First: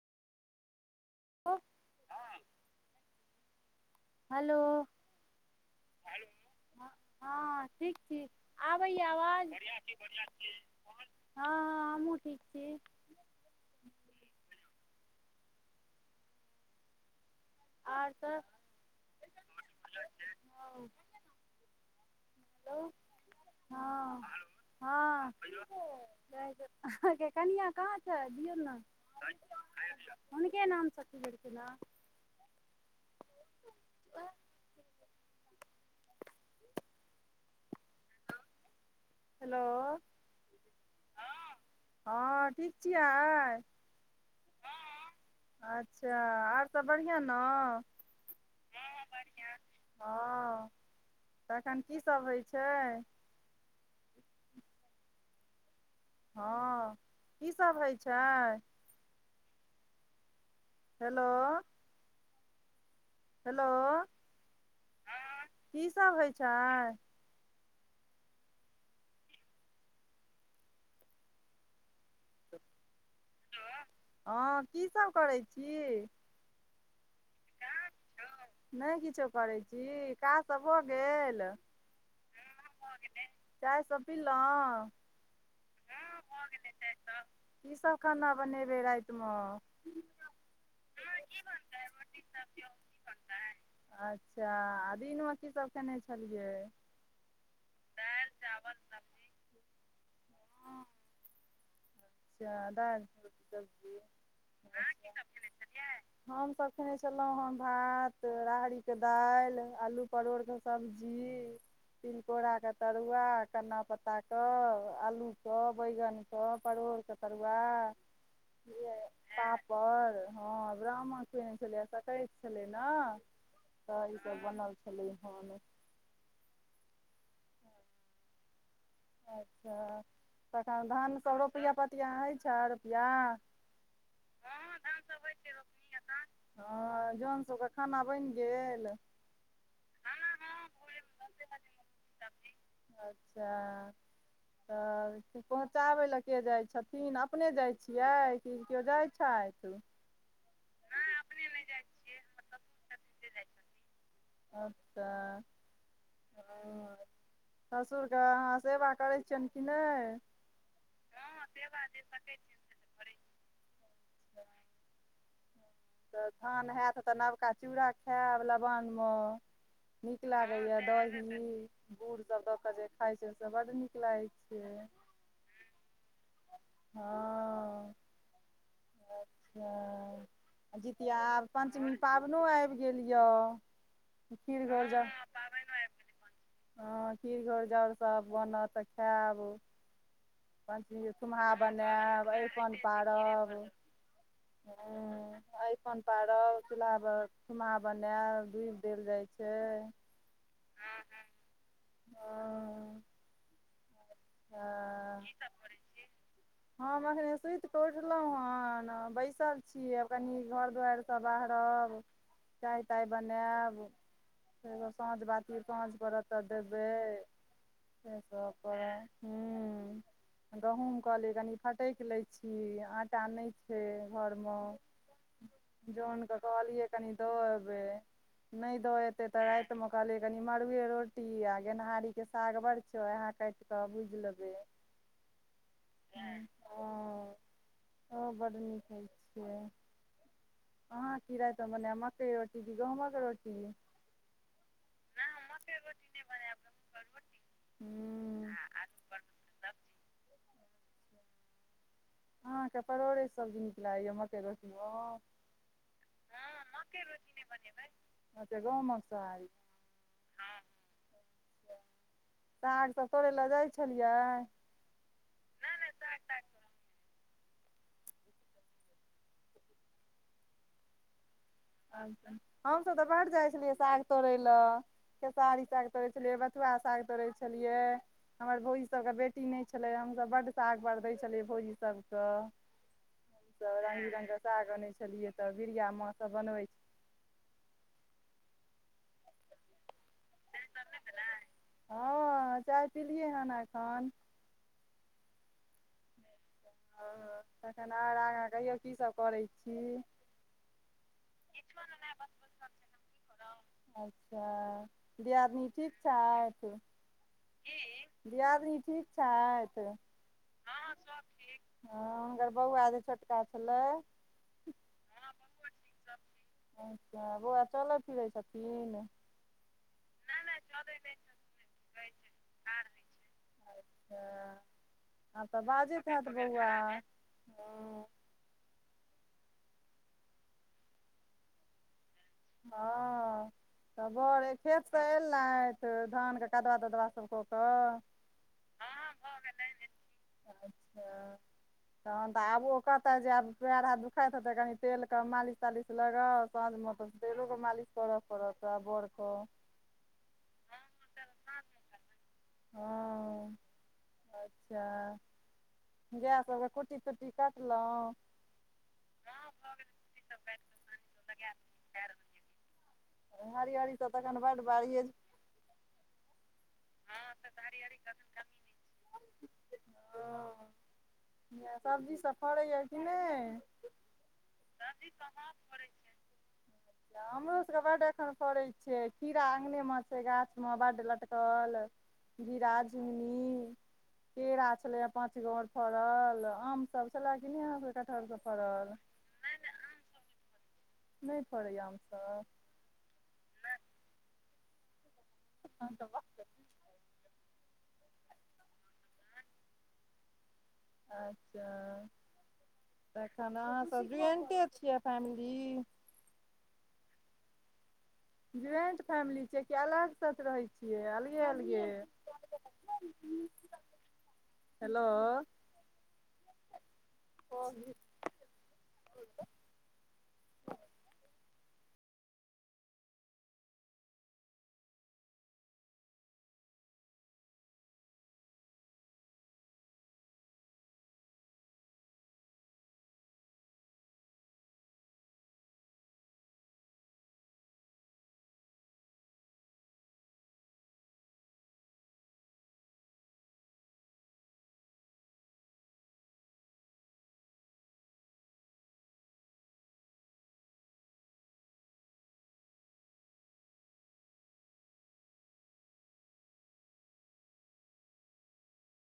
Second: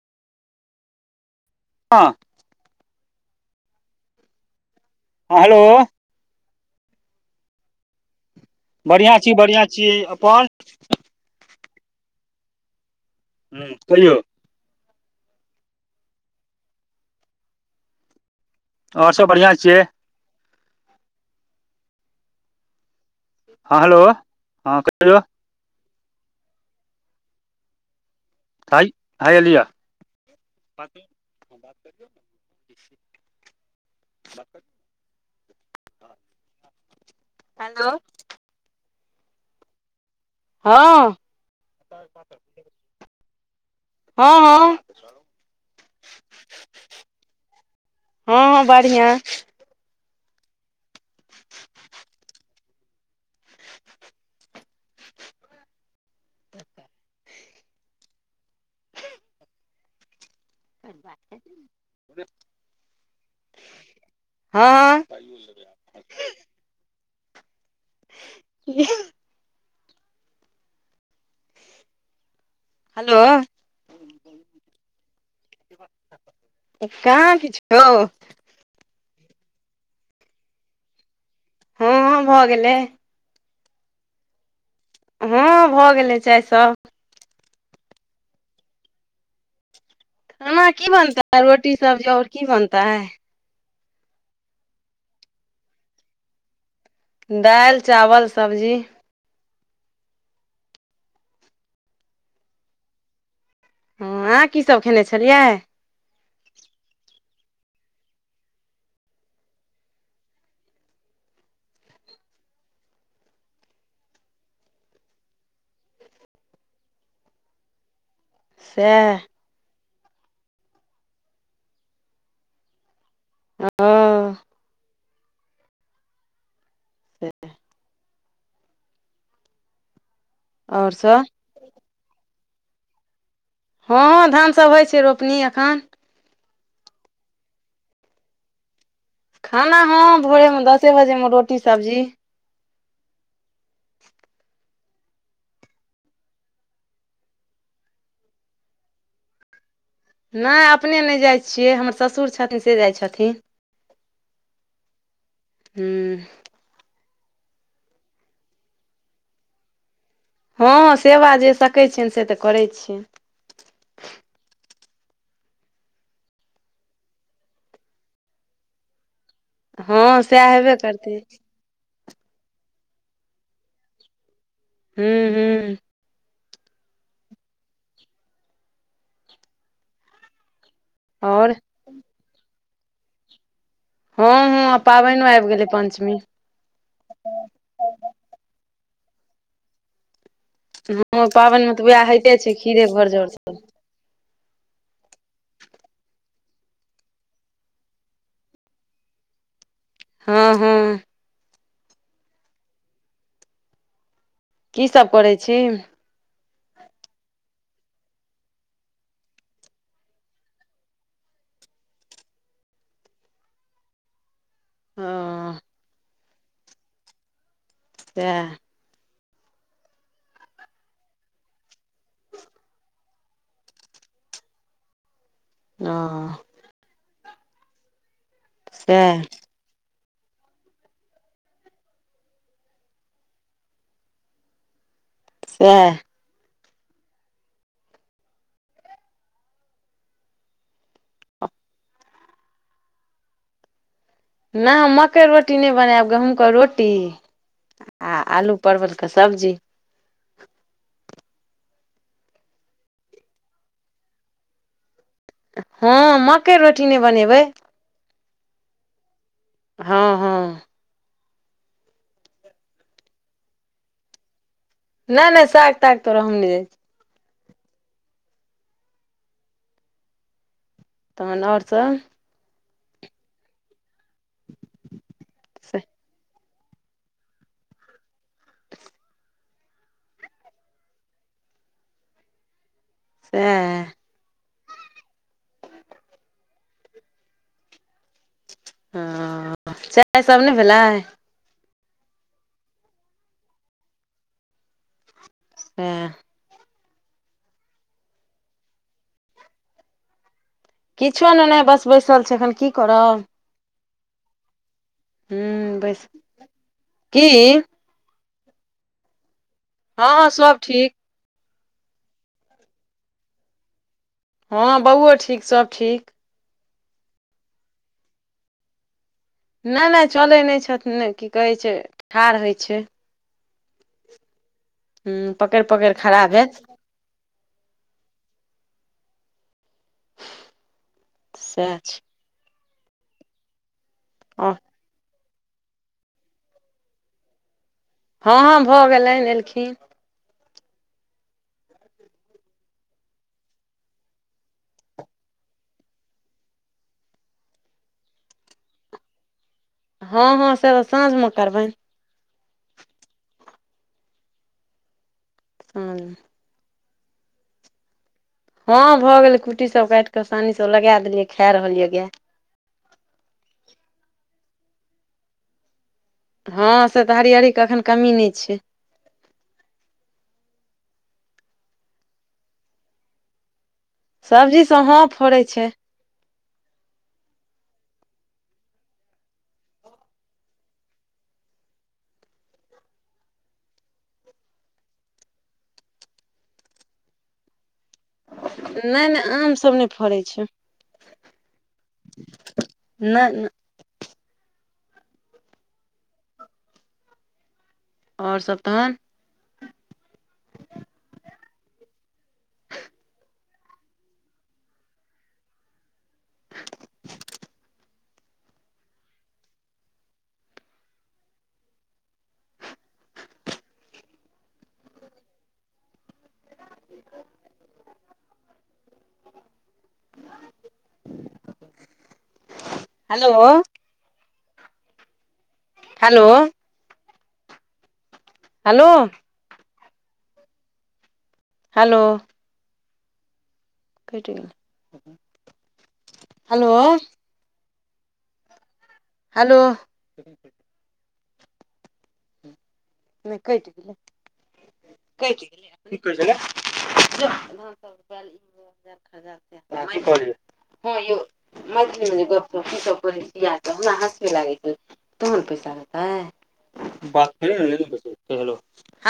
व। [unintelligible] हेलो। हँ hello. Hello हँ, हँ ठीक छी। आबैय बढ़िआँ छी आवाज बढ़िआँ छी अपन हँ, हँ हमहहुँ ठीक छी। ह कहिौ आर सब [unintelligible] आओर सब बढ़िआं छियै। हँ। [unintelligible] हँ, हँ कनिआ कहाँ कत छैथ दियै ना हाय हाय एलिया हुनके नाम से खुलल छै ना बस [unintelligible] हेलो। हेलो। हँ हँ ठीक छियै। हँ, हँ अच्छा आर सब बढ़िआँ न हं, हँ हँ हं बढ़िआँ बढ़िया। हँ तखन की सब होइ छै। ह [unintelligible] हँ कीसभ होइ छै। हेलो बात [unintelligible] हेलो हं, हं की सब होइ छै। क [unintelligible] हेलो। हेलो हँ की सब करैइ छी। कहाँ किछ यों। नहि किछो करैत छी काज सब भऽ'गेल। हँ हँ भऽ गेलै चाय सब पीलहुँ हँ भऽ' गेलै चाय सब। कीसभ खाना बनेबै रातिमे। खाना की बनतै रोटी सब्जी आओर की बनतै। अच्छा आ दिनमे की सब कयने छलियै। दालि चावल सब्जी। हँ [unintelligible] अच्छा [unintelligible] हँ आहाँ कीसभ खेने छलियै। हमसब खेने छलहुँ हेँ भात राहरिके दालि आलू परोरके सब्जी तिलकोराक के तरुआ केन्ना पत्ता के आलू के बैगन‌ क परोर। के तरुआ सएह [unintelligible] पर हँ ब्राह्मण सुने छलैए सक्रैत छलै ने। तऽ' हँ ईसभ बनल छलै खाना। से [unintelligible] अच्छा तखन आओर सब धानसभ रोपिआ पतिआ होइ छैह रोपिआ। हँ, हँ धान सब होइ छै रोपनी एखन। हँ जॉन सबके खाना बैन गेल। खाना हँ भोरे मे दसे बजे मे रोटी सब्जी। अच्छा तब एत्ते पहुँचाबै लए के जाइ छथिन अपने जाइ छियै। कि कियो जाइ छैथ। नहि अपने नहि जाइ छियै, हमर ससुर छथिन से जाइ छथिन। अच्छा हूँ हँ, ससुरके अहाँ सेवा करै छिअनि कि नहि। हँ-हँ सेवा जे सकै छियैनि, से तऽ करैत छियैनि। तऽ धान हैत तऽ, नबका चूड़ा खैब लबान मऽ। हँ निक सएह लागै हेबे यऽ करतै दही। गुड़ सब दऽ कऽ जे खाय छै, से बड नीक लागै छै। हूं - हूं हँऽ अच्छा, जितिया आब आओर पंचमी पाबनो आबि गेल यऽ। हँ हँ खीर आब घोर जाउ पाबनिओ आबि गेलै पंचमी। हँ खीर, घोरजाउर सब बनत तऽ खैब। पंचमी के हँ थुम्हा पाबनि मे तऽ उएह बनैब होइते छै अरिपन खीरे घर जौर सब। पारब, हूं अयपन पारब चूल्हा ब थुमहा बनैब दूइब देल जाइ छै। हँ- हँ हँ हँ कि सब करै छी। हम अखने सुइत कऽ उठलऊ हन बैसल छि, आब कनी घर दुआरि सब बाहरब चाय-ताय बनैब। फेरो ओ साँझ बाती साँझ परत तऽ देबै से सब सएह करब। हूं गहुँम कहलिये कनी फटैक लै छी, आटा नहि छै घर मऽ। ओ जॉनके कहलियै कनि दऽ एबै, नहि दऽ सएह एतै तऽ राति ते मऽ कहलियै कनि मड़ुए रोटी आ गेनहारी के साग बड़ छै वोहै काटि कऽ भुज लबै। सैह। नहि हँ- हँ बड नीक होइ छियै। अहाँ की राइत मने बनैब, मकइ रोटी कि गहूँमक रोटी। नहि हम मकइ रोटी नहि बनैब, गहूँम क रोटी आ आलू हूँ परवल कऽ सब्जी। अहाँके परोड़े सब्जी नीक लागैयऽ, मकइ रोटी मऽ। हँ मकइ रोटी नहि बनेबै। अच्छा गहूँमक सोहारी। हँ- हँ साग सब तोड़ै लए जाइ छलियै। नहि-नहि साग-ताग तोड़ऽ हम नहि जाइ छी। तहन और सब हमसब तऽ बढ़ जाइ छलियै, साग तोड़य लऽ खेसारी साग तोड़ै छलियै। ब थुआ साग तौड़ै छलियै। हमर भौजी सब कऽ बेटी नहि छलै, हमसब बड्ड सागवार दै छलियै भौजी सबकऽ। त सएह रङ्ग बिरङ्गके साग अनै छलियै तऽ बिरिया माँसभ बनबै छलै। ह चाय सब ने भेलै। हँ चाय पीलि हन एखन। सेह। हँ तखन आओर आगाँ कहियौ की सब करै छी। किछो नहि नहि बस बैसल छै एखन की करब। अच्छा ह दीआदनी ठीक बैस छथ। की दीआादनी ठीक छथि सब हँ ठीक सब ठीक। हँ हुनकर बौआ जे छोटका छलै। हँ बौओ ठीक सब ठीक। अच्छा बौआ चलै फिरै छथिन। नहि नहि चलै नहि छथिन की कहै छै ठाढ़ होइ छै। अच्छा ह आब तऽ पकड़ि पकड़ि बाजैत खड़ा हयत भेल बौआ ह। सएह छै। हँ त बड़ एके। चल लथि धान के कदवा तदवा सब कऽ कऽ। हँ हँ भऽ गेलनि एलखिन। अच्छा। तहन तऽ आबू कहतऽ जैब पैर-हाथ दुखाइत हेतै कनि तेल क मालिश-तालिश लगाउ साँझ मं तऽ। तेलो के मालिश करऽ पड़त आ बर कऽ। हँ-हँ से तऽ साँझ में करबैन। हँ अच्छा। हँ गै सबके कुट्टी-तुट्टी कटलौं। हँ भऽ गेलै कुट्टी सब काइट कऽ सानी सब लगै देलियै खै रहल यऽ गै। हरिहरी स तऽ एखन बड्ड बारिए ज हँ। से हँ तऽ हरियरी के एखन साड़ी आड़ी कमी कखन नहि छै कमी नै छै [unintelligible] हँ इ सब्जी सभ फड़ैए कि नै। सब्जी सब हँ फड़ै छै। हमरो सभके बड्ड एखन फड़ै छै खीड़ा अंगने में छै गाछ में बड्ड लटकल। घिरा, झिमनी। केरा छलैए पाँचगो और फड़ल आम सब छेला कि नहि अहाँ सबके कटहर सब फड़ल। नहि नहि आम सब नहि फड़ै छै। नै फरैया आम सब। नै न तहन तऽ ब और सब तहन। ह [unintelligible] अच्छा तखन अहाँसभ ज्वाइंटे छियै फैमली। [unintelligible] ज्वाइंट फैमिली छियै कि अलग स रहै छियै अलगे-अलगे। हेलौ। हँ [unintelligible] हैलो। हैलो। हेलो हैलो कइट गेलै हलौ हलो नै कइट गेलै कइट गेलै कि कहै छेलै जो कथि कहलियै हँ यौ मैथली मैं गप्प सप पर छी य हमरा हसी लागै याई तहन पैसा देतै बात करियौ न पहिले कहियौ हेलौ